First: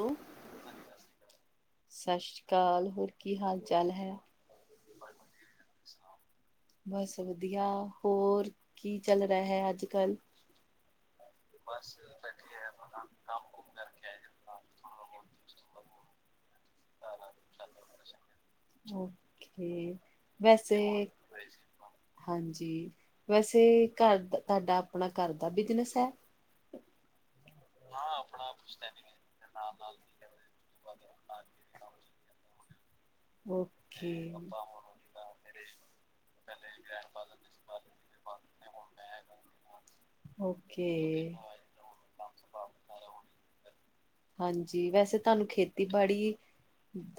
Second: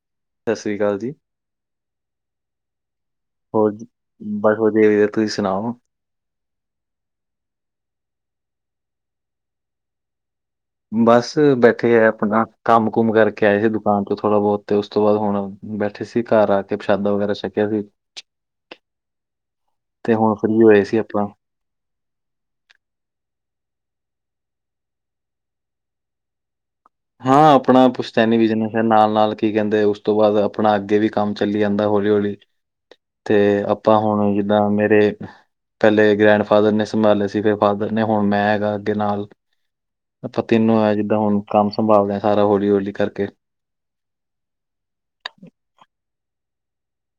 ਹੋ, 'ਸਤਿ ਸ਼੍ਰੀ ਅਕਾਲ ਜੀ। ਸਤਿ ਸ਼੍ਰੀ ਅਕਾਲ, ਹੋਰ, ਕੀ ਹਾਲ ਹੋਰ ਚਾਲ ਹੈ ਬਸ ਵਧੀਆ ਵਧੀਆ ਤੁਸੀਂ ਸੁਣਾਓ? [inaudible] ਬਸ ਵਧੀਆ ਹੋਰ ਕੀ ਚੱਲ ਰਿਹਾ ਅੱਜਕੱਲ। ਬਸ ਬੈਠੇ ਆ, ਆਪਣਾ ਕੰਮ-ਕੁਮ ਕਰਕੇ ਆਏ ਆ ਦੁਕਾਨ ਤੋਂ ਥੋੜ੍ਹਾ ਬਹੁਤ। ਤੇ ਉਸ ਤੋਂ ਬਾਅਦ ਹੁਣ ਬੈਠੇ ਸੀ, ਘਰ ਆ ਕੇ ਪ੍ਰਸ਼ਾਦਾ ਵਗੈਰਾ ਛਕਿਆ ਸੀ। ਓਕੇ, ਤੇ ਹੁਣ ਫ੍ਰੀ ਵੈਸੇ ਹੋਏ ਸੀ ਆਪਾਂ। ਹਾਂਜੀ, ਵੈਸੇ ਘਰ ਦਾ ਤੁਹਾਡਾ ਆਪਣਾ ਘਰ ਦਾ ਬਿਜਨਸ ਐ? ਹਾਂ, ਆਪਣਾ ਪੁਸਤੇਨੀ ਬਿਜਨੈਸ ਐ। ਨਾਲ-ਨਾਲ ਕੀ ਕਹਿੰਦੇ ਉਸ ਤੋਂ ਬਾਅਦ? ਆਪਣਾ ਅੱਗੇ ਵੀ ਕੰਮ ਚੱਲੀ ਜਾਂਦਾ ਹੌਲੀ ਹੌਲੀ। ਤੇ ਆਪਾਂ ਓਕੇ ਹੁਣ ਜਿੱਦਾਂ ਮੇਰੇ ਣੱੱੱੱੱੱਣੱੱੱੱੱੱਣਣ ਅਪਾ, ਤਿੰਨੋ ਓਕੇ ਆ, ਜਿੱਦਾਂ ਹੁਣ ਕੰਮ ਮਂੱ ਸੰਭਾਲਦੇ ਹਾਂ ਸਾਰਾ ਹੌਲੀ - ਹੌਲੀ ਕਰਕੇ। ਹਾਂਜੀ, ਵੈਸੇ ਤੁਹਾਨੂੰ ਖੇਤੀਬਾੜੀ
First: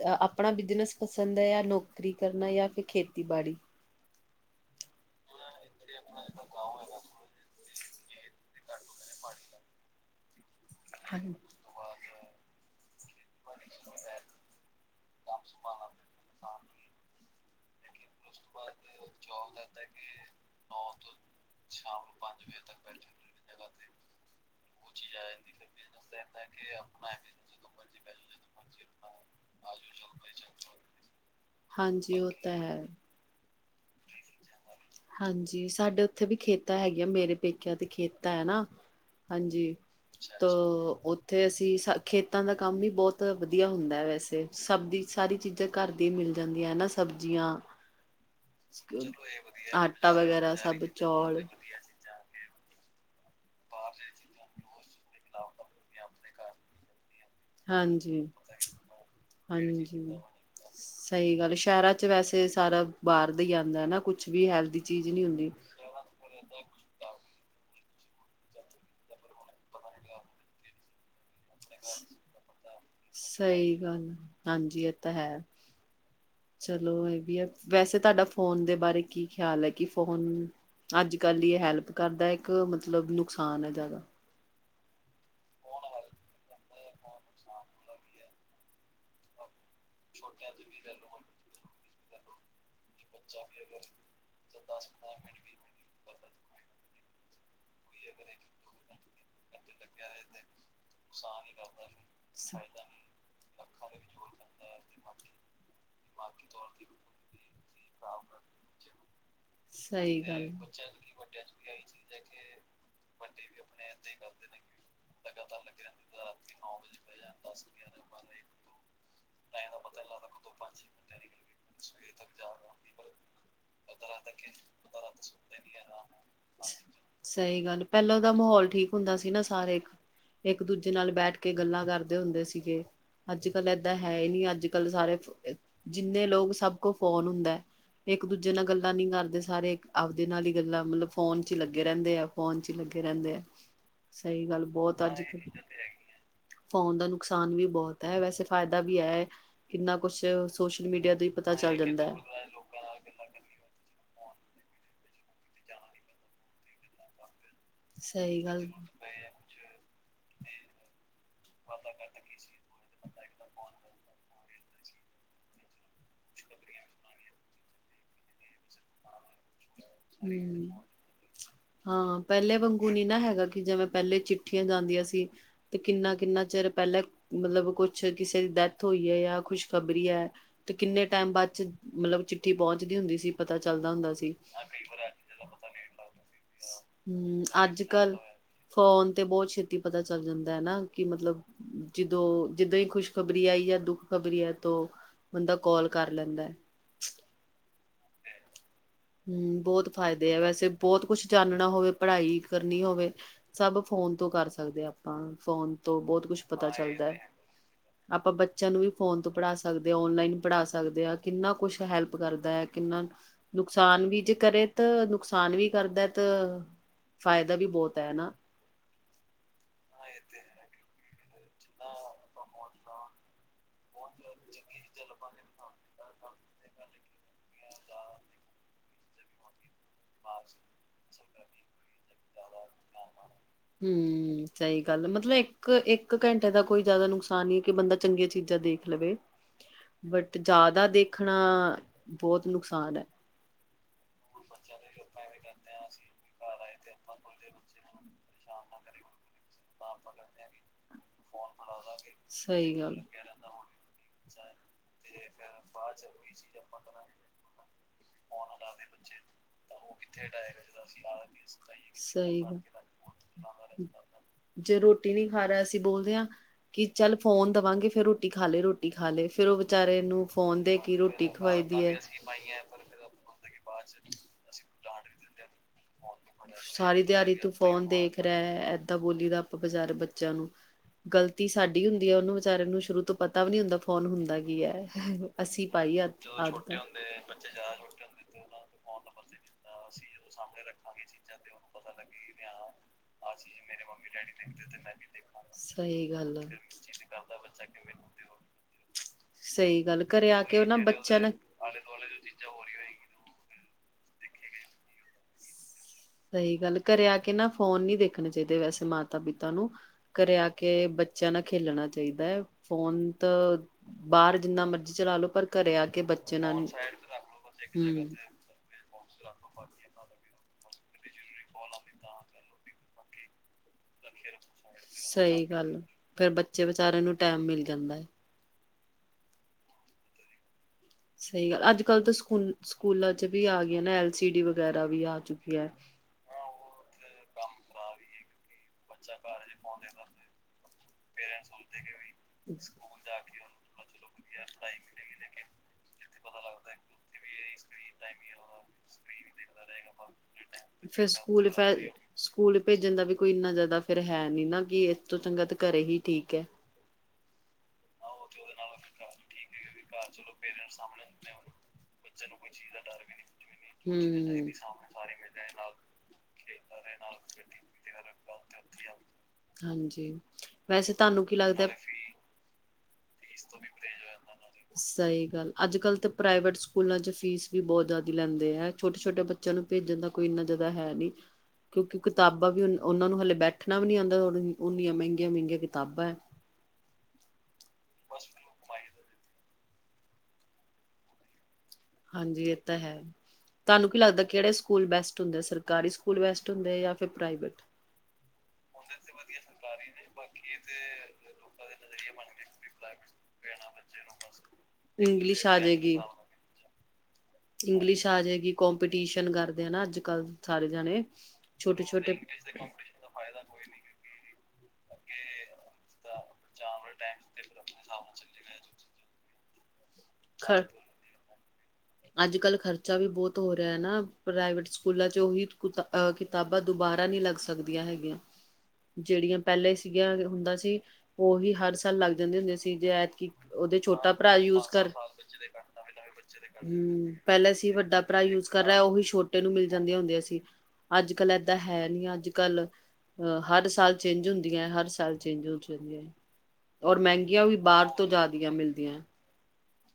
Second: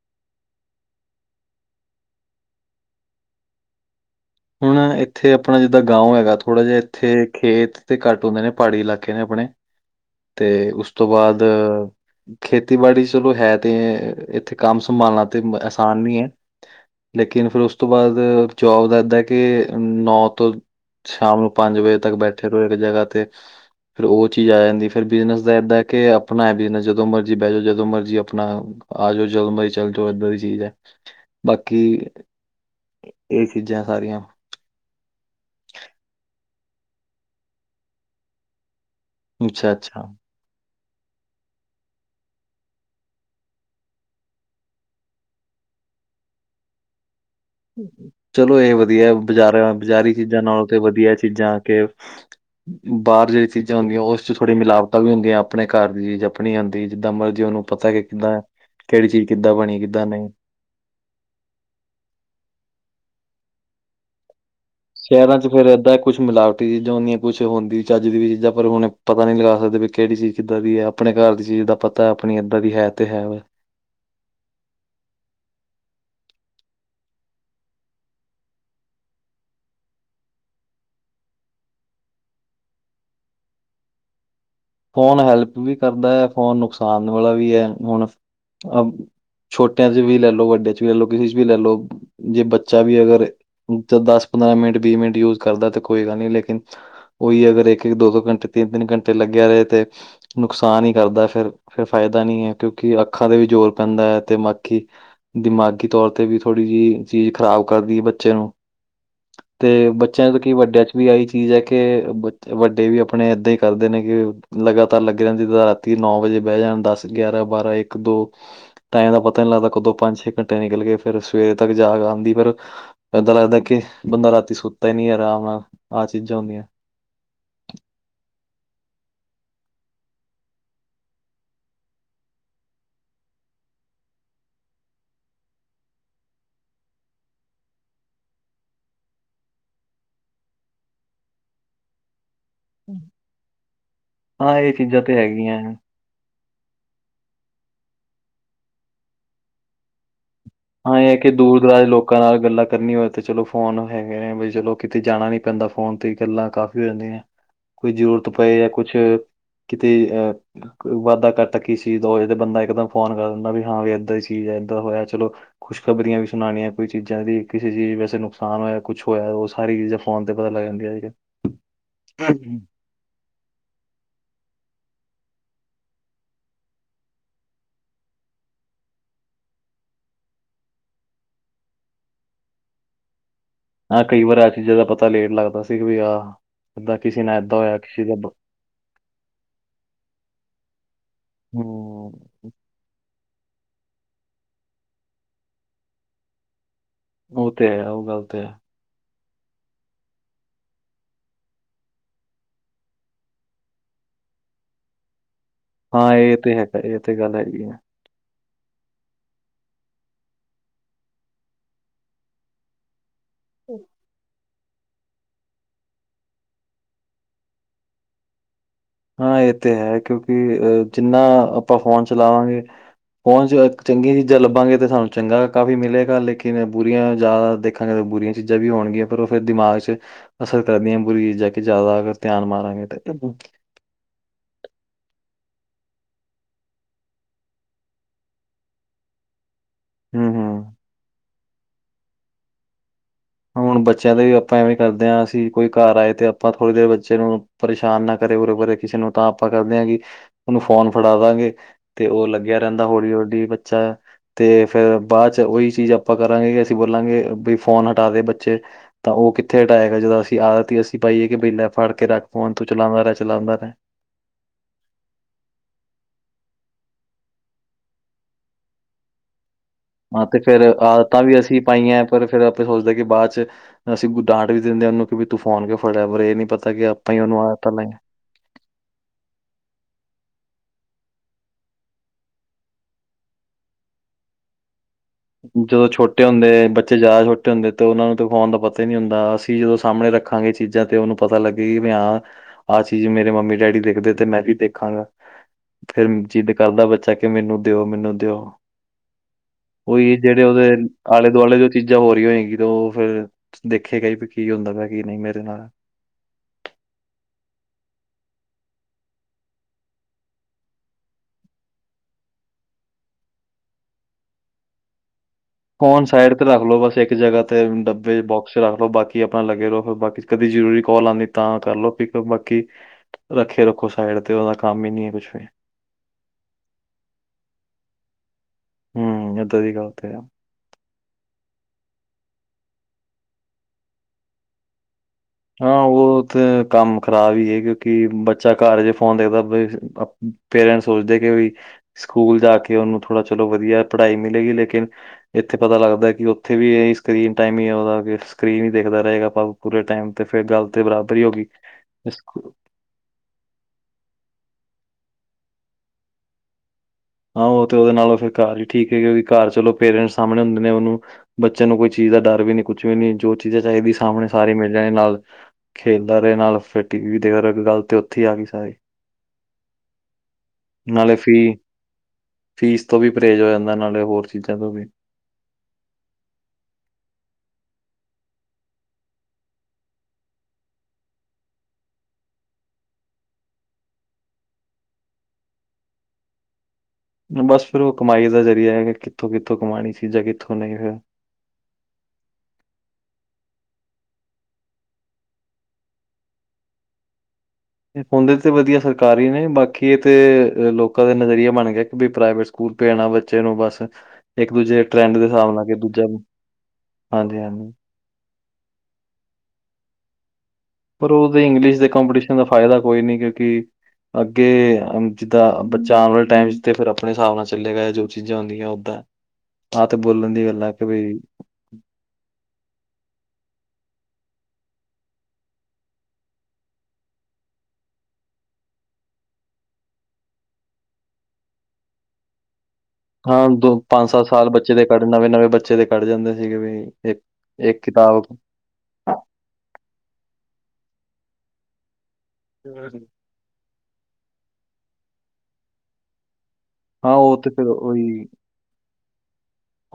ਆਪਣਾ ਬਿਜਨਸ ਪਸੰਦ ਹੈ ਜਾਂ ਨੌਕਰੀ ਕਰਨਾ, ਜਾਂ ਫਿਰ ਖੇਤੀਬਾੜੀ? ਹੁਣ ਇੱਕ ਇੱਥੇ ਆਪਣਾ ਜਿੱਦਾਂ ਗਾਉ ਹੈਗਾ, ਥੋੜ੍ਹਾ ਜਿਹਾ। ਇੱਥੇ ਖੇਤ ਤੇ ਘੱਟ ਹੁੰਦੇ ਨੇ, ਪਹਾੜੀ ਇਲਾਕੇ ਨੇ ਆਪਣੇ। ਤੇ ਉਸ ਤੋਂ ਬਾਅਦ ਖੇਤੀਬਾੜੀ ਚਲੋ ਹੈ, ਤੇ ਇੱਥੇ ਕੰਮ ਸੰਭਾਲਣਾ ਤੇ ਆਸਾਨ ਨੀ ਹੈ। ਲੇਕਿਨ ਫਿਰ ਉਸ ਤੋਂ ਬਾਅਦ ਜੋਬ ਦਾ ਇੱਦਾਂ ਕਿ ਨੌ ਤੋਂ ਸ਼ਾਮ ਨੂੰ ਪੰਜ ਵਜੇ ਤੱਕ ਬੈਠੇ ਰਹੋ ਇੱਕ ਜਗ੍ਹਾ ਤੇ। ਫੇਿਰ ਉਹ ਚੀਜ਼ ਆ ਜਾਂਦੀ ਫੇਿਰ ਫਿਰ ਫਿਰ ਉਹ ਚੀਜ਼ ਆ ਜਾਂਦੀ ਹੈ। ਫਿਰ ਬਿਜਨਸ ਦਾ ਏਦਾਂ ਹੈ ਕਿ ਆਪਣਾ ਹੈ ਬਿਜ਼ਨਸ ਜਦੋਂ ਮਰਜ਼ੀ ਬਹਿ ਜਾਓ ਜਦੋਂ ਮਰਜ਼ੀ ਆਪਣਾ ਆ ਜਾਓ, ਜਦੋ ਮਰਜ਼ੀ ਚਲੇ ਜਾਓ। ਏਦਾਂ ਦੀ ਚੀਜ਼ ਲੈਣ ਬਾਕੀ ਹਾਂਜੀ ਉਹ ਤਾਂ ਹੈ ਇਹ ਚੀਜ਼ਾਂ ਸਾਰੀਆਂ। ਹਾਂਜੀ, ਸਾਡੇ ਉੱਥੇ ਵੀ ਖੇਤ ਤਾਂ ਹੈਗੀਆਂ, ਮੇਰੇ ਪੇਕਿਆਂ ਦੇ ਖੇਤ ਤਾਂ ਹੈ ਨਾ ਅੱਛਾ ਹਾਂਜੀ। ਅੱਛਾ ਤ ਉੱਥੇ ਅਸੀਂ ਖੇਤਾਂ ਦਾ ਕੰਮ ਵੀ ਬਹੁਤ ਵਧੀਆ ਹੁੰਦਾ ਹੈ ਵੈਸੇ। ਸੱਭ ਦੀ ਸਾਰੀ ਚੀਜ਼ਾਂ ਘਰ ਦੀ ਮਿਲ ਜਾਂਦੀਆਂ ਨਾ, ਸਬਜ਼ੀਆਂ। ਚਲੋ ਇਹ ਵਧੀਆ, ਬਜ਼ਾਰਾਂ - ਆਟਾ ਬਜ਼ਾਰੀ ਚੀਜ਼ਾਂ ਵਗੈਰਾ ਨਾਲੋਂ ਤੇ ਸਭ ਵਧੀਆ ਚੌਲ ਚੀਜ਼ਾਂ। ਕੇ ਬਾਹਰ ਜਿਹੜੀ ਚੀਜ਼ਾਂ ਹੁੰਦੀਆਂ, ਉਸ 'ਚ ਥੋੜ੍ਹੀ ਮਿਲਾਵਟ। ਵੀ ਹੁੰਦੀਆਂ ਆਪਣੇ ਘਰ ਦੀ ਚੀਜ਼ ਆਪਣੀ ਆਉਂਦੀ ਜਿੱਦਾਂ ਮਰਜੀ [inaudible] ਕਿ ਉਹਨੂੰ ਪਤਾ ਕਿ ਹਾਂਜੀ ਕਿੱਦਾਂ, ਕਿਹੜੀ ਚੀਜ਼ ਕਿੱਦਾਂ ਬਣੀ, ਕਿੱਦਾਂ ਹਾਂਜੀ ਨਹੀਂ। ਸਹੀ ਗੱਲ ਸ਼ਹਿਰਾਂ 'ਚ ਵੈਸੇ ਸਾਰਾ ਬਾਹਰ ਦਾ ਹੀ ਆਂਦਾ ਨਾ, ਕੁਛ ਵੀ ਹੈਲਦੀ। ਚੀਜ਼ ਨਹੀਂ ਸ਼ਹਿਰਾਂ 'ਚ ਹੁੰਦੀ ਫੇਰ ਏਦਾਂ ਹੈ, ਕੁਛ ਮਿਲਾਵਟ ਚੀਜ਼ਾਂ ਕੁਛ ਹੁੰਦੀ ਚੱਜ ਦੀ ਵੀ ਚੀਜ਼ਾਂ ਪਰ ਹੁਣੇ ਪਤਾ ਨੀ ਲਗਾ ਸਕਦੇ ਵੀ ਕਿਹੜੀ ਸੀ ਕਿੱਦਾਂ ਦੀ ਹੈ ਆਪਣੇ ਘਰ ਦੀ ਚੀਜ਼ ਦਾ ਪਤਾ, ਆਪਣੀ ਏਦਾਂ ਦੀ ਹੈ ਤੇ ਹੈ ਵ। ਸਹੀ ਗੱਲ। ਹਾਂਜੀ, ਇਹ ਤਾਂ ਹੈ। ਚਲੋ ਇਹ ਵੀ ਹੈ। ਵੈਸੇ ਤੁਹਾਡਾ ਫੋਨ ਦੇ ਬਾਰੇ ਕੀ ਖਿਆਲ? ਹੈ ਕਿ ਫੋਨ ਅੱਜ- ਕੱਲ੍ਹ ਹੀ ਇਹ ਹੈਲਪ ਕਰਦਾ, ਇੱਕ ਮਤਲਬ ਨੁਕਸਾਨ ਹੈ ਜ਼ਿਆਦਾ। ਫੋਨ ਹੈਲਪ ਵੀ ਕਰਦਾ ਹੈ, ਫੋਨ ਨੁਕਸਾਨ ਵਾਲਾ ਵੀ ਹੈ ਹੁਣ ਅ ਛੋਟਿਆਂ 'ਚ ਵੀ ਲੈ ਲੋ, ਵੱਡਿਆਂ 'ਚ ਵੀ ਲੈ ਲੋ, ਕਿਸੇ 'ਚ ਵੀ ਲੈ ਲੋ। ਜੇ ਬੱਚਾ ਵੀ ਅਗਰ ਏ ਚੱਲ ਦਸ -ਪੰਦਰਾਂ - ਮਿੰਟ ਵੀਹ ਮਿੰਟ ਯੂਜ਼ ਕਰਦਾ 'ਤੇ ਕੋਈ ਗੱਲ ਨਹੀਂ, ਲੇਕਨ ਉਹੀ ਅਗਰ ਇੱਕ - ਇੱਕ, ਦੋ - ਦੋ ਘੰਟੇ, ਤਿੰਨ - ਤਿੰਨ ਘੰਟੇ ਲੱਗੇ। ਗੈਰੇ ਤੇ ਨੁਕਸਾਨ ਹੀ ਕਰਦਾ। ਫੇਿਰ ਫਿਰ ਫ਼ਾਇਦਾ ਨੀ ਹੈ, ਕਿਉਂਕਿ ਅੱਖਾਂ 'ਤੇ ਵੀ ਜ਼ੋਰ ਪੈਂਦਾ ਹੈ, ਦਿਮਾਗੀ- ਦਿਮਾਗੀ ਤੌਰ' 'ਤੇ ਵੀ ਥੋੜੀ ਜਿਹੀ ਚੀਜ਼ ਖ਼ਰਾਬ ਘਰ ਵੀ ਬੱਚੇ ਹੋਣ। ਤੇ ਸਹੀ ਬੱਚਿਆਂ ਤੋਂ ਗੱਲ ਕੀ, ਵੱਡਿਆਂ 'ਚ ਵੀ ਆਹੀ ਚੀਜ਼ ਹੈ ਕਿ ਵੱਡੇ ਵੀ ਆਪਣੇ ਏਦਾਂ ਹੀ ਕਰਦੇ ਨੇ। ਕਿ ਲਗਾਤਾਰ ਲੱਗੇ ਰਹਿੰਦੇ, ਜਿੱਦਾਂ ਰਾਤੀ ਨੌ ਵਜੇ ਬਹਿ ਜਾਣ, ਦਸ- ਗਿਆਰਾਂ - ਬਾਰਾਂ- ਇੱਕ - ਦੋ। ਟਾਈਮ ਦਾ ਪਤਾ ਨ ਨਹੀਂ ਲੱਗਦਾ, ਕਦੋਂ ਪੰਜ- ਛੇ ਘੰਟੇ ਨਿਕਲ ਗਏ। ਫਿਰ ਸਵੇਰ ਤੱਕ ਜਾਗ ਆਉਂਦੀ ਫਿਰ ਏਦਾਂ ਲੱਗਦਾ ਕਿ ਬੰਦਾ ਰਾਤੀ ਹੀ ਨਹੀ। ਆਰਾਮ ਨਾਲ ਆਹ ਚੀਜ਼ਾਂ ਹੁੰਦੀਆਂ। ਸਹੀ ਗੱਲ ਪਹਿਲਾਂ ਉਹਦਾ ਮਾਹੌਲ ਠੀਕ ਹੁੰਦਾ ਸੀ ਨਾ ਸਾਰੇ ਇੱਕ ਇੱਕ ਦੂਜੇ ਨਾਲ ਬੈਠ ਕੇ ਗੱਲਾਂ ਕਰਦੇ ਹੁੰਦੇ ਸੀਗੇ ਅੱਜ ਕੱਲ ਹੈ ਨੀ ਅੱਜ ਕੱਲ ਸਾਰੇ ਜਿੰਨੇ ਲੋਕ ਸਭ ਕੁ ਫੋਨ ਹੁੰਦਾ ਇੱਕ ਦੂਜੇ ਨਾਲ ਗੱਲਾਂ ਨੀ ਕਰਦੇ ਸਾਰੇ ਆਪਦੇ ਨਾਲ ਹੀ ਗੱਲਾਂ ਮਤਲਬ ਫੋਨ ਚ ਹੀ ਲੱਗੇ ਰਹਿੰਦੇ ਆ ਫੋਨ ਚ ਹੀ ਲੱਗੇ ਰਹਿੰਦੇ ਆ ਸਹੀ ਹਾਂ ਗੱਲ ਇਹ ਚੀਜ਼ਾਂ ਬਹੁਤ ਤੇ ਅੱਜ ਹੈਗੀਆਂ ਹੈ। ਫੋਨ ਦਾ ਨੁਕਸਾਨ ਵੀ ਬਹੁਤ ਹੈ ਵੈਸੇ ਫਾਇਦਾ ਵੀ ਹੈ ਕਿੰਨਾ ਕੁਛ ਸੋਸ਼ਲ ਹਾਂ ਇਹ ਮੀਡੀਆ ਹੈ ਤੋਂ ਕਿ ਹੀ ਪਤਾ ਦੂਰ ਚੱਲ ਦਰਾਜ ਜਾਂਦਾ ਹੈ ਲੋਕਾਂ ਨਾਲ ਗੱਲਾਂ ਕਰਨੀ ਹੋਵੇ ਤੇ ਚਲੋ ਫੋਨ ਹੈਗੇ ਨੇ ਵੀ ਚਲੋ ਕਿਤੇ ਜਾਣਾ ਨੀ ਪੈਂਦਾ ਫੋਨ ਤੇ ਗੱਲਾਂ ਕਾਫ਼ੀ ਹੋ ਜਾਂਦੀਆਂ ਕੋਈ ਜ਼ਰੂਰਤ ਸਹੀ ਪਏ ਗੱਲ ਜਾਂ ਕੁਛ ਕਿਤੇ ਅਹ ਵਾਧਾ ਕੱਟ ਕੀ ਸੀ ਦੌਜ ਤੇ ਬੰਦਾ ਇੱਕਦਮ ਫੋਨ ਕਰ ਦਾ ਵੀ ਹਾਂ ਵੀ ਇੱਦਾਂ ਦੀ ਚੀਜ਼ ਹੈ, ਇੱਦਾਂ ਹੋਇਆ, ਚਲੋ ਖੁਸ਼ਖਬਰੀ ਵੀ ਸੁਣਾਉਣੀਆਂ ਕੋਈ ਚੀਜ਼ਾਂ ਦੀ। ਕਿਸੀ ਚੀਜ਼ ਵੈਸੇ ਨੁਕਸਾਨ ਹੋਇਆ ਕੁਛ ਹੋਇਆ ਉਹ ਸਾਰੀ ਚੀਜ਼ਾਂ ਫੋਨ ਤੇ ਪਤਾ ਲੱਗ ਜਾਂਦੀਆਂ ਅੱਜ ਹੂੰ-ਹਾਂ ਪਹਿਲੇ ਕੱਲ੍ਹ। ਵਾਗੂ ਗੁਣ ਨੀ ਨਾ ਹੈਗਾ ਕਿ ਜਿਵੇਂ ਪਹਿਲੇ ਚਿੱਠੀਆਂ ਜਾਂਦੀਆਂ ਸੀ। ਤੇ ਕਿੰਨਾ-ਕਿੰਨਾ ਚਿਰ ਪਹਿਲਾਂ ਮਤਲਬ ਕੁਛ ਕਿਸੇ ਦੀ ਡੈਥ ਹੋਈ ਹੈ ਜਾਂ ਖੁਸ਼ਖਬਰੀ ਹੈ। ਤੇ ਕਿੰਨੇ ਟਾਈਮ ਬਾਅਦ ਚ ਮਤਲਬ ਚਿੱਠੀ ਪਹੁੰਚਦੀ ਹੁੰਦੀ ਸੀ, ਪਤਾ ਚੱਲਦਾ ਹੁੰਦਾ ਸੀ। ਜਦੋਂ ਪਤਾ ਲੇਟ ਲੱਗਦਾ ਸੀ ਵੀ ਆਹ, ਏਦਾਂ ਕਿਸੇ ਹੂੰ, ਨਾਲ ਏਦਾਂ ਹੋਇਆ ਕਿਸੇ ਅੱਜ-ਕੱਲ ਦਾ ਫੋਨ ਤੇ ਬਹੁਤ ਛੇਤੀ ਪਤਾ ਚੱਲ ਜਾਂਦਾ ਹੈ ਨਾ ਕਿ ਮਤਲਬ ਜਦੋਂ ਹੂੰ ਜਦੋਂ ਹੀ ਖੁਸ਼ ਖ਼ਬਰੀ ਆਈ ਜਾਂ ਦੁੱਖ ਖ਼ਬਰੀ ਹੈ ਤੋ ਬੰਦਾ ਕਾਲ ਕਰ ਲੈਂਦਾ ਹੈ। ਉਹ ਤੇ ਹੈ ਉਹ ਗੱਲ ਤੇ ਹੈ। ਹੂੰ, ਬਹੁਤ ਫ਼ਾਇਦੇ ਆ ਵੈਸੇ ਬਹੁਤ ਕੁਛ ਜਾਣਨਾ ਹੋਵੇ ਪੜ੍ਹਾਈ ਕਰਨੀ ਹੋਵੇ। ਸਭ ਫੋਨ ਤੋਂ ਕਰ ਸਕਦੇ ਆਪਾਂ ਫੋਨ ਤੋਂ ਹਾਂ ਬਹੁਤ ਇਹ ਕੁਛ ਤੇ ਪਤਾ ਹੈਗਾ ਇਹ ਚੱਲਦਾ ਤੇ ਹੈ। ਗੱਲ ਹੈਗੀ ਹੈ ਆਪਾਂ ਬੱਚਿਆਂ ਨੂੰ ਵੀ ਫੋਨ ਤੋਂ ਪੜ੍ਹਾ ਸਕਦੇ ਹਾਂ, ਔਨਲਾਈਨ ਪੜ੍ਹਾ ਸਕਦੇ ਹਾਂ, ਕਿੰਨਾ ਕੁਛ ਹੈਲਪ ਕਰਦਾ ਹੈ ਕਿੰਨਾ ਨੁਕਸਾਨ ਵੀ ਜੇ ਕਰੇ ਤਾਂ ਨੁਕਸਾਨ ਵੀ ਕਰਦਾ ਤਾਂ ਫਾਇਦਾ ਵੀ ਬਹੁਤ ਹੈਨਾ। ਹਾਂ ਇਹ ਤੇ ਹੈ ਕਿਉਂਕਿ ਅ ਜਿੰਨਾ ਆਪਾਂ ਫੋਨ ਚਲਾਵਾਂਗੇ ਫੋਨ ਚ ਚੰਗੀਆਂ ਚੀਜ਼ਾਂ ਲੱਭਾਂਗੇ ਤਾਂ ਸਾਨੂੰ ਚੰਗਾ ਕਾਫੀ ਮਿਲੇਗਾ ਲੇਕਿਨ ਜਿਵੇਂ ਬੁਰੀਆਂ ਜ਼ਿਆਦਾ ਦੇਖਾਂਗੇ ਤਾਂ ਬੁਰੀਆਂ ਚੀਜ਼ਾਂ ਵੀ ਹੋਣਗੀਆਂ ਪਰ ਉਹ ਫਿਰ ਦਿਮਾਗ ਅਸਰ ਕਰਦੀਆਂ। ਬੁਰੀ ਚੀਜ਼ਾਂ ਤੇ ਜਿਆਦਾ ਅਗਰ ਧਿਆਨ ਮਾਰਾਂਗੇ ਤੇ। ਹੂੰ। ਸਹੀ ਗੱਲ ਮਤਲਬ ਇੱਕ-ਇੱਕ ਘੰਟੇ ਦਾ ਕੋਈ ਜ਼ਿਆਦਾ ਨੁਕਸਾਨ ਨੀ ਹੈ ਕਿ ਬੰਦਾ ਚੰਗੀਆਂ ਚੀਜ਼ਾਂ ਦੇਖ ਲਵੇ। [inaudible] ਬਟ ਹੂੰ ਜ਼ਿਆਦਾ ਦੇਖਣਾ ਬਹੁਤ ਨੁਕਸਾਨ ਹੈ। ਹੁਣ ਬੱਚਿਆਂ ਦਾ ਵੀ ਆਪਾਂ ਐਵੇਂ ਕਰਦੇ ਹਾਂ ਅਸੀਂ ਕੋਈ ਘਰ ਆਏ ਤੇ ਆਪਾਂ ਥੋੜ੍ਹੀ ਦੇਰ ਬੱਚੇ ਨੂੰ ਪਰੇਸ਼ਾਨ ਨਾ ਕਰੇ ਉਰੇ ਬਰੇ ਕਿਸੇ ਨੂੰ ਤਾਂ ਆਪਾਂ ਕਰਦੇ ਹਾਂ ਕਿ ਉਹਨੂੰ ਫੋਨ ਫੜਾ ਦਾਂਗੇ। ਤੇ ਉਹ ਲੱਗਿਆ ਸਹੀ ਰਹਿੰਦਾ ਗੱਲ ਹੌਲੀ-ਹੌਲੀ ਬੱਚਾ। ਤੇ ਫੇਿਰ ਬਾਅਦ ਚ ਉਹੀ ਚੀਜ਼ ਆਪਾਂ ਕਰਾਂਗੇ ਕਿ ਅਸੀਂ ਬੋਲਾਂਗੇ ਬ ਫੋਨ ਹਟਾ ਦੇ ਬੱਚੇ। ਤਾਂ ਉਹ ਕਿੱਥੇ ਹਟਾਏਗਾ ਜਦੋਂ ਅਸੀਂ ਆਦਤ ਅਸੀਂ ਪਾਈਏ ਕਿ ਬਈ ਲੈ ਫੜ ਕੇ ਰੱਖ ਸਹੀ ਫੋਨ ਗੱਲ ਤੂੰ ਚਲਾਉਦਾ ਰਹਾ ਚਲਾਉਂਦਾ ਰਹ। ਜੇ ਰੋਟੀ ਨਹੀਂ ਖਾ ਰਿਹਾ ਅਸੀਂ ਬੋਲਦੇ ਹਾਂ ਕਿ ਚੱਲ ਫੋਨ ਦਵਾਂਗੇ ਫੇਰ ਰੋਟੀ ਖਾ ਲਏ- ਰੋਟੀ ਖਾ ਲੈ ਫੇਿਰ ਉਹ ਵਿਚਾਰੇ ਨੂੰ ਹਾਂ ਤੇ ਫਿਰ ਫੋਨ ਦੇ ਕੀ ਰੋਟੀ ਖਵਾਈ ਦੀ ਹੈ। ਲੇਕਿਨ ਬਾਅਦ ਚ ਹੁੰਦਾ ਕਿ ਅਸੀਂ ਆਗੂ ਡਾਟ ਵੀ ਦਿੰਦੇ ਹ ਉਹਨੂੰ ਕਿ ਤੂੰ ਫੋਨ ਕੇ ਫੜਿਆ ਪਰ ਇਹ ਨੀ ਪਤਾ ਕਿ ਆਪਾਂ ਉਹਨੂੰ ਆਦਤਾਂ ਲਾਈਆ ਫਿਰ ਏਦਾਂ ਬੋਲੀ ਦਾ ਆਪਾਂ ਵਿਚਾਰੇ ਬੱਚਿਆਂ ਨੂੰ। ਗਲਤੀ ਸਾਡੀ ਹੁੰਦੀ ਹੈ ਉਹਨੂੰ ਵਿਚਾਰੇਿਆਂ ਨੂੰ ਸ਼ੁਰੂ ਤੋਂ ਪਤਾ ਵੀ ਨੀ ਹੁੰਦਾ ਫੋਨ ਹੁੰਦਾ ਕੀ ਹੈ? ਅਸੀਂ ਜਦੋਂ ਪਾਈ ਆ ਛੋਟੇ ਆਦਤਾਂ ਹੁੰਦੇ ਬੱਚੇ ਜ਼ਿਆਦਾ ਛੋਟੇ ਹੁੰਦੇ ਅਤੇ ਉਹਨਾਂ ਨੂੰ ਤਾਂ ਫੋਨ ਦਾ ਪਤਾ ਹੀ ਨਹੀਂ ਹੁੰਦਾ, ਅਸੀਂ ਜਦੋਂ ਸਾਹਮਣੇ ਰੱਖਾਂਗੇ ਚੀਜ਼ਾਂ ਤਾਂ ਉਹਨੂੰ ਪਤਾ ਲੱਗੇ ਕਿ ਵੀ ਹਾਂ ਆਹ ਚੀਜ਼ ਮੇਰੇ ਮੰਮੀ-ਡੈਡੀ ਦੇਖਦੇ ਤੇ ਮੈਂ ਵੀ ਦੇਖਾਂਗਾ। ਫੇਰ ਸਹੀ ਗੱਲ ਆ ਜਿੱਦ ਕਰਦਾ ਬੱਚਾ ਕਿ ਮੈਨੂੰ ਦਿਓ-ਮੈਨੂੰ ਦਿਓ। ਸਹੀ ਗੱਲ ਉਹੀ ਘਰੇ ਆ ਜਿਹੜੇ ਕੇ ਉਹਦੇ ਉਹ ਨਾ ਬੱਚਿਆਂ ਨਾਲ ਆਲੇ-ਦੁਆਲੇ ਦੇ ਚੀਜ਼ਾਂ ਹੋ ਰਹੀ ਹੋਏਗੀ ਤੇ ਉਹ ਫਿਰ ਦੇਖੇਗਾ ਵੀ ਕੀ ਹੁੰਦਾ ਪਿਆ ਕੀ ਮੇਰੇ ਨਾਲ ਸਹੀ ਗੱਲ ਐ, ਘਰੇ ਆ ਕੇ ਨਾ ਫੋਨ ਨਹੀਂ ਦੇਖਣੇ ਚਾਹੀਦੇ ਵੈਸੇ ਮਾਤਾ-ਪਿਤਾ ਨੂੰ। ਘਰੇ ਆ ਕੇ ਬੱਚਿਆਂ ਨਾਲ ਖੇਲਣਾ ਚਾਹੀਦਾ ਹੈ ਫੋਨ ਤਾਂ ਬਾਹਰ ਜਿੰਨਾ ਮਰਜ਼ੀ ਚਲਾ ਲੋ ਪਰ ਘਰੇ ਆ ਕੇ ਫੋਨ ਸਾਈਡ ਬੱਚੇ ਤੇ ਨਾਲ ਰੱਖ ਹੂੰ ਲੋ ਬਸ ਇੱਕ ਜਗ੍ਹਾ ਤੇ ਡੱਬੇ ਬੋਕ ਰੱਖ ਲੋ ਬਾਕੀ ਆਪਣਾ ਲੱਗੇ ਰਹੋ ਫਿਰ ਬਾਕੀ ਕਦੇ ਜਰੂਰੀ ਕਾਲ ਆਉਂਦੀ ਤਾਂ ਕਰਲੋ ਇਕ ਬਾਕੀ ਰੱਖੇ ਰੱਖੋ। ਸਾਈਡ ਰੱਖੇ ਤੇ ਉਹਦਾ ਰੱਖੋ ਫੋਨ, ਕੰਮ ਹੀ ਨਹੀਂ ਹੈ ਕੁਛ ਸਹੀ ਵੀ ਗੱਲ ਫੇਰ ਬੱਚੇ ਵਿਚਾਰਿਆਂ ਨੂੰ ਟੈਮ ਮਿਲ ਜਾਂਦਾ ਹੈ। ਹਮ, ਤੁਸੀ ਗਲਤ ਹੈ ਸਹੀ ਗੱਲ, ਅੱਜ ਕੱਲ ਤਾਂ ਸਕੂ ਸਕੂਲਾਂ ਚ ਵੀ ਆ ਗਈ ਨਾ ਐਲ ਸੀ ਡੀ ਵਗੈਰਾ ਵੀ ਆ ਚੁੱਕੀ ਹੈ ਹਾਂ ਉਹ ਤੇ ਕੰਮ ਖ਼ਰਾਬ ਹੀ ਹੈ ਕਿਉਂਕਿ ਬੱਚਾ ਘਰ ਜੇ ਫੋਨ ਦੇਖਦਾ ਪੇਰੈਂਟਸ ਸੋਚਦੇ ਕਿ ਵੀ, ਸਕੂਲ ਜਾ ਕੇ ਉਹਨੂੰ ਥੋੜ੍ਹਾ ਚਲੋ ਵਧੀਆ ਪੜ੍ਹਾਈ ਮਿਲੇਗੀ ਲੇਕਿਨ ਇੱਥੇ ਪਤਾ ਲੱਗਦਾ ਕਿ ਉੱਥੇ ਵੀ ਇਹ ਸਕਰੀਨ ਟਾਈਮ ਹੀ ਉਹਦਾ, ਸਕਰੀਨ ਹੀ ਦੇਖਦਾ ਰਹੇਗਾ ਆਪ ਪੂਰੇ ਟਾਈਮ ਤੇ ਫਿਰ ਗੱਲ ਤੇ ਫੇਰ ਬਰਾਬਰ ਹੀ ਹੋ ਗਈ ਸਕੂਲ ਫੇਰ ਸਕੂਲ ਭੇਜਣ ਦਾ ਵੀ ਕੋਈ ਇੰਨਾ ਜ਼ਿਆਦਾ ਫਿਰ ਹੈ ਨੀ ਨਾ ਕਿ ਇਸ ਤੋਂ ਚੰਗਾ ਤਾਂ ਘਰੇ ਹੀ ਠੀਕ ਹੈ। ਹਾਂ ਉਹ ਤੇ ਉਹਦੇ ਨਾਲੋਂ ਫਿਰ ਘਰ ਹੀ ਠੀਕ ਹੈ ਕਿਉਂਕਿ ਘਰ ਚਲੋ ਪੇਰੈਂਟਸ ਸਾਹਮਣੇ ਹੁੰਦੇ ਨੇ ਉਹਨੂੰ ਬੱਚੇ ਨੂੰ ਕੋਈ ਚੀਜ਼ ਦਾ ਡਰ ਵੀ ਨਹੀਂ ਕੁਛ ਵੀ ਨਹੀ, ਜੋ ਚੀਜ਼ਾਂ ਚਾਹੀਦੀ ਕੋਈ ਸਾਹਮਣੇ ਚੀਜ਼ ਸਾਰੇ ਮਿਲ ਜਾਣੇ ਨਾਲ ਖੇਲਦਾ ਰਿਹਾ ਨਾਲ ਫਿਰ ਟੀ ਵੀ ਦੇਖ ਰਹੇ ਗੱਲ ਤੇ ਉੱਥੇ ਆ ਗਈ ਸਾਰੀ ਹਾਂਜੀ, ਵੈਸੇ ਨਾਲੇ ਤੁਹਾਨੂੰ ਕੀ ਫੀ ਲੱਗਦਾ ਫੀਸ ਤੋਂ ਵੀ ਪਰਹੇਜ਼ ਹੋ ਜਾਂਦਾ ਨਾਲੇ ਹੋਰ ਚੀਜ਼ਾਂ ਤੋਂ ਵੀ ਸਹੀ ਗੱਲ ਅੱਜ ਕੱਲ੍ਹ ਤਾਂ ਪ੍ਰਾਈਵੇਟ ਸਕੂਲਾਂ 'ਚ ਫੀਸ ਵੀ ਬਹੁਤ ਜ਼ਿਆਦਾ ਲੈਂਦੇ ਹੈ ਛੋਟੇ -ਛੋਟੇ ਬੱਚਿਆਂ ਨੂੰ ਭੇਜਣ ਦਾ ਕੋਈ ਇੰਨਾ ਜ਼ਿਆਦਾ ਹੈ ਨਹੀਂ ਕਿਉਂਕਿ ਕਿਤਾਬਾਂ ਵੀ ਉਹਨਾਂ ਨੂੰ ਹਲੇ ਬੈਠਣਾ ਵੀ ਨਹੀਂ ਆਉਂਦਾ, ਓਨੀਆਂ ਮਹਿੰਗੀਆਂ- ਮਹਿੰਗੀਆਂ ਕਿਤਾਬਾਂ ਹੈ ਬਸ ਫਿਰ ਉਹ ਕਮਾਈ ਦਾ ਜ਼ਰੀਆ ਹੈ ਕਿ ਕਿੱਥੋਂ- ਕਿੱਥੋਂ ਕਮਾਉਣੀ ਚੀਜ਼ਾਂ ਕਿੱਥੋਂ ਨਹੀਂ ਫਿਰ ਹਾਂਜੀ ਇਹ ਤਾਂ ਹੈ ਤੁਹਾਨੂੰ ਕੀ ਲੱਗਦਾ ਕਿਹੜੇ ਸਕੂਲ ਬੈਸਟ ਹੁੰਦੇ ਸਰਕਾਰੀ ਸਕੂਲ ਬੈਸਟ ਹੁੰਦੇ ਜਾਂ ਪ੍ਰਾਈਵੇਟ ਹੁੰਦੇ ਤੇ ਵਧੀਆ ਸਰਕਾਰੀ ਨੇ ਬਾਕੀ ਇਹ ਤੇ ਲੋਕਾਂ ਦਾ ਨਜ਼ਰੀਆ ਬਣ ਗਿਆ ਕਿ ਬ ਪ੍ਰਾਈਵੇਟ ਸਕੂਲ ਪੈਣਾ ਬੱਚੇ ਨੂੰ ਬਸ, ਇੱਕ ਦੂਜੇ ਦੇ ਟਰੈਂਡ ਦੇ ਇੰਗਲਿਸ਼ ਹਿਸਾਬ ਆ ਨਾਲ ਕੇ ਜਾਏਗੀ। ਦੂਜਾ ਹਾਂਜੀ ਹਾਂਜੀ ਇੰਗਲਿਸ਼ ਆ ਜਾਏਗੀ, ਕੋਂਪੀਟੀਸ਼ਨ ਕਰਦੇ ਆ ਨਾ ਅੱਜ -ਕੱਲ ਪਰ ਉਹਦੇ ਇੰਗਲਿਸ਼ ਦੇ ਕੰਪੀਟੀਸ਼ਨ ਦਾ ਫਾਇਦਾ ਕੋਈ ਨੀ ਕਿਉਂਕਿ ਅੱਗੇ ਅ ਜਿੱਦਾਂ ਬੱਚਾ ਆਉਣ ਵਾਲੇ ਟਾਈਮ ' ਫਿਰ ਆਪਣੇ ਹਿਸਾਬ ਨਾਲ ਚੱਲੇਗਾ ਜੋ ਚੀਜ਼ਾਂ ਹੁੰਦੀਆਂ ਉੱਦਾਂ ਆ ਤੇ ਬੋਲਣ ਦੀਆ ਖ ਗੱਲਾਂ ਕਿ ਬਈ ਅੱਜ ਕੱਲ੍ਹ ਖਰਚਾ ਵੀ ਬਹੁਤ ਹੋ ਰਿਹਾ ਨਾ, ਪ੍ਰਾਈਵੇਟ ਸਕੂਲਾਂ ਚ ਉਹੀ ਕੁ ਕਿਤਾਬਾਂ ਦੁਬਾਰਾ ਨਹੀਂ ਲੱਗ ਸਕਦੀਆਂ ਹੈਗੀਆਂ ਜਿਹੜੀਆਂ ਪਹਿਲਾਂ ਸੀਗੀਆਂ ਹੁੰਦਾ ਸੀ ਉਹੀ ਹਰ ਸਾਲ ਲੱਗ ਜਾਂਦੀਆ ਹੁੰਦੀਆਂ ਸੀ ਜ ਹਾਂ ਦੋ, ਪੰਜ, ਸੱਤ ਸਾਲ ਬੱਚੇ ਦੇ ਕੱਢ ਨਵੇਂ-ਨਵੇਂ ਬੱਚੇ ਦੇ ਕੱਢ ਜਾਂਦੇ ਸੀਗੇ ਵੀ ਹਮ, ਇੱਕ ਪਹਿਲਾਂ ਸੀ ਇੱਕ ਵੱਡਾ ਭਰਾ ਕਿਤਾਬ ਯੂਜ ਕਰ ਰਿਹਾ ਉਹੀ ਛੋਟੇ ਨੂੰ ਮਿਲ ਜਾਂਦੀਆਂ ਹੁੰਦੀਆਂ ਸੀ ਅੱਜ ਕੱਲ੍ਹ ਏਦਾਂ ਹੈ ਨੀ ਅੱਜ ਕੱਲ੍ਹ ਹਰ ਸਾਲ ਚੇਂਜ ਹੁੰਦੀਆਂ ਹੈ, ਹਰ ਸਾਲ ਚੇਂਜ ਹੋ ਜਾਂਦੀਆਂ ਹੈ ਔਰ ਹਾਂ ਉਹ ਮਹਿੰਗੀਆਂ ਤੇ ਵੀ ਫਿਰ ਬਾਹਰ ਤੋਂ ਉਹੀ ਜ਼ਿਆਦੀਆਂ ਮਿਲਦੀਆਂ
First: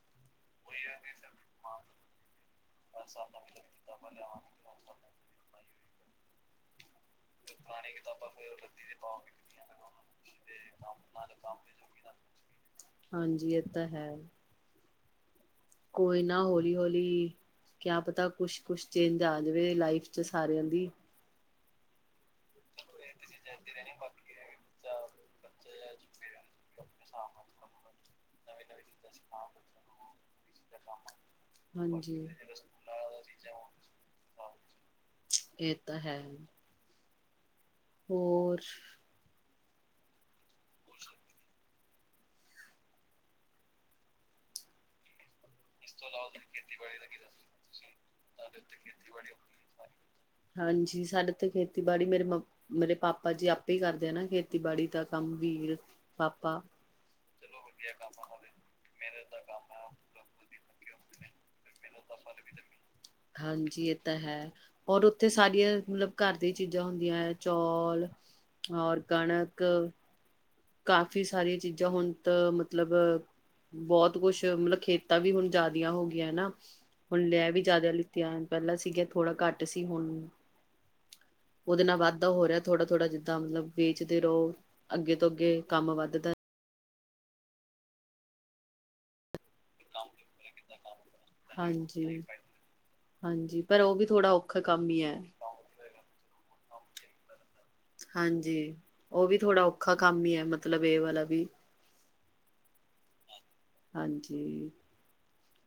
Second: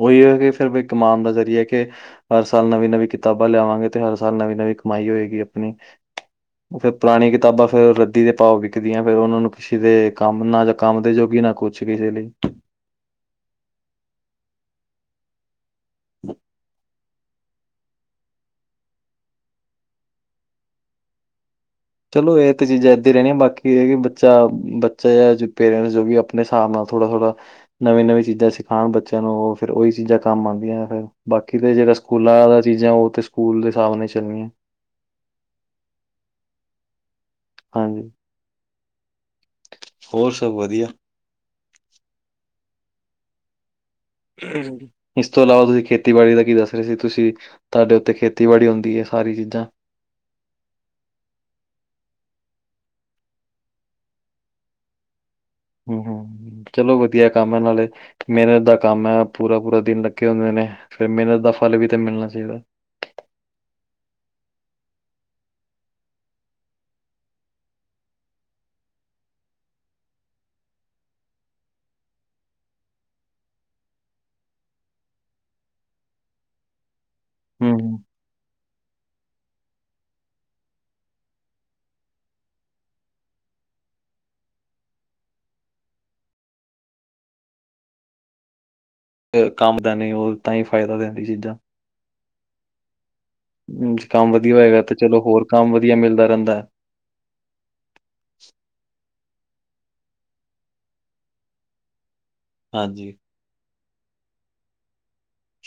ਉਹੀ ਹੈ ਕਿ ਫਿਰ ਵੀ ਕਮਾਉਣ ਦਾ ਜ਼ਰੀਆ ਕਿ ਹਰ ਸਾਲ ਨਵੀਂ- ਨਵੀਂ ਕਿਤਾਬਾਂ ਲਿਆਵਾਂਗੇ ਤੇ ਹਰ ਸਾਲ ਨਵੀਂ- ਨਵੀਂ ਕਮਾਈ ਹੋਏਗੀ ਆਪਣੀ ਉਹ ਫਿਰ ਪੁਰਾਣੀ ਕਿਤਾਬਾਂ ਫੇਰ ਰੱਦੀ ਦੇ ਭਾਵ ਵਿਕਦੀਆਂ, ਫਿਰ ਉਹਨਾ ਨੂੰ ਕਿਸੇ ਦੇ ਕੰਮ ਨਾ ਜਾਂ ਕੰਮ ਦੇ ਜੋਗੀ ਨਾ ਕੁਛ ਕਿਸੇ ਲਈ ਹਾਂਜੀ ਇਹ ਤਾਂ ਹੈ ਕੋਈ ਨਾ ਹੋਲੀ- ਹੋਲੀ ਕਿਆ ਪਤਾ ਕੁਛ- ਕੁਛ ਚੇਂਜ ਆ ਜਾਵੇ ਲਾਈਫ ਚ ਸਾਰਿਆਂ ਦੀ ਚਲੋ ਇਹ ਚੀਜ਼ਾਂ ਏਦਾਂ ਰਹਿਣੀਆਂ, ਬਾਕੀ ਇਹ ਕਿ ਬੱਚਾ, ਬੱਚਾ ਜਾਂ ਪੇਰੈਂਟਸ ਜੋ ਵੀ ਆਪਣੇ ਹਿਸਾਬ ਨਾਲ ਥੋੜਾ- ਥੋੜਾ ਨਵੀ- ਨਵੀ ਚੀਜ਼ਾਂ ਸਿਖਾਉਣ ਬੱਚਿਆਂ ਨੂੰ ਉਹ ਫਿਰ ਉਹੀ ਚੀਜ਼ਾਂ ਕੰਮ ਆਉਂਦੀਆਂ ਫਿਰ ਬਾਕੀ ਤੇ ਜਿਹੜਾ ਹਾਂਜੀ ਸਕੂਲਾਂ ਦਾ ਚੀਜ਼ਾਂ ਉਹ ਤੇ ਸਕੂਲ ਦੇ ਹਿਸਾਬ ਨਾਲ ਚੱਲਣੀਆਂ ਏ ਤਾ ਹੈ। ਹਾਂਜੀ ਹੋਰ ਹੋਰ ਸਬ ਵਦੀਆ। [inaudible] ਇਸ ਤੋਂ ਇਲਾਵਾ ਤੁਸੀਂ ਖੇਤੀਬਾੜੀ ਦਾ ਕੀ ਦੱਸ ਰਹੇ ਸੀ ਤੁਸੀਂ ਤੁਹਾਡੇ ਉੱਤੇ ਖੇਤੀਬਾੜੀ ਹੁੰਂਦੀ ਹੈ ਸਾਰੀ ਚੀਜ਼ਾਂ ਹਾਂਜੀ, ਸਾਡੇ ਤੇ ਖੇਤੀਬਾੜੀ ਮੇਰੇ ਮ ਮੇਰੇ ਪਾਪਾ ਜੀ ਆਪੇ ਈ ਕਾਰਦੇ ਆ ਨਾ, ਖੇਤੀਬਾੜੀ ਦਾ ਕਾੰਮ ਵੀ। ਹੂ,,, ਚਲੋ ਵਦੀਆ ਕਾੰਮ ਐ ਨਾਲੇ ਮੇਨਤ ਦਾ ਕਾੰਮ ਐ, ਪੂਰਾ-ਪੂਰਾ ਦਿਨ ਲੱਗੇ ਹੋਂਦੇ ਨੇ, ਫੇਰ ਮੇਨਤ ਦਾ ਫਲ ਵੀ ਤਾਂ ਮਿਲਨਾ ਚਾਈਦੈ। ਹਾਂਜੀ, ਏ ਤਾਂ ਹੈ। ਹੋਰ ਓਥੇ ਸਾਰੀਆਂ, ਮਤਲਬ ਘਾਰ ਦੀਆਂ ਚੀਜਾ ਹੁੰਦੀਆਂ ਨੇ ਚੌਲ ਹੋਰ ਕਣਕ ਕਾਫ਼ੀ ਸਾਰੀਆਂ ਚੀਜ਼ਾਂ ਹੁਣ ਤਾਂ ਮਤਲਬ ਬੌਤ ਕੋਸ਼ ਮਲਬ ਖੇਤਾਂ ਵੀ ਹੁਨ ਜਾਦੀਆਂ ਹੋ ਗੀਆਂ ਨਾ, ਹੁਣ ਲੈ ਵੀ ਹਮ ਜਾਦਾ ਹਮ। ਲਿੱਤੀਆਂ। ਪਹਿਲਾਂ ਸੀਗਾ ਥੋੜਾ ਘੱਟ ਸੀ ਹੁਣ ਉਹਦੇ ਨਾਲ ਵੱਧਦਾ ਹੋ ਰਿਹਾ ਥੋੜਾ ਥੋੜਾ ਜਿੱਦਾਂ ਮਤਲਬ ਵੇਚਦੇ ਰਹੋ ਅੱਗੇ ਅੱਗੇ ਕਾੰਮ ਵਾਦਦਾ। ਕਾੰਮ ਦਾ ਨੀ ਓਲ ਤਾਂ ਈ ਫਾਏਦਾ ਦੇਂਦੀ ਚੀਜਾ। ਹਾਂਜੀ ਹਾਂਜੀ ਪਰ ਉਹ ਹੂ ਵੀ ਥੋੜ੍ਹਾ ਕੰਮ ਵਧੀਆ ਔਖਾ ਹੋਏਗਾ ਕੰਮ ਤੇ ਹੀ ਹੈ ਚਲੋ ਹੋਰ ਕੰਮ ਵਧੀਆ ਮਿਲਦਾ ਰਹਿੰਦਾ ਹਾਂਜੀ, ਓ ਵੀ ਥੋੜਾ ਓਖਾ ਕਾੰਮ ਈ ਐ ਮਤਲਬ ਏ ਵਾਲਾ ਵੀ। ਹਾਂਜੀ ਹਾਂਜੀ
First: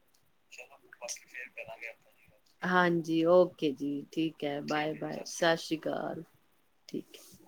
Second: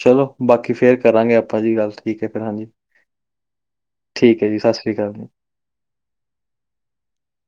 ਚਲੋ ਬਾਕੀ ਫੇਰ ਕਰਾਂਗੇ ਆਪਾਂ ਜੀ ਗੱਲ ਠੀਕ ਹੈ ਫਿਰ ਹਾਂਜੀ, ਓਕੇ ਜੀ। ਠੀਕ ਹੈ ਐ, ਜੀ ਸਤਿ ਸ਼੍ਰੀ ਅਕਾਲ ਜੀ ਬਾਏ-ਬਾਏ ਸਾਸੀ ਕਾਲ ਠੀਕ ਐ।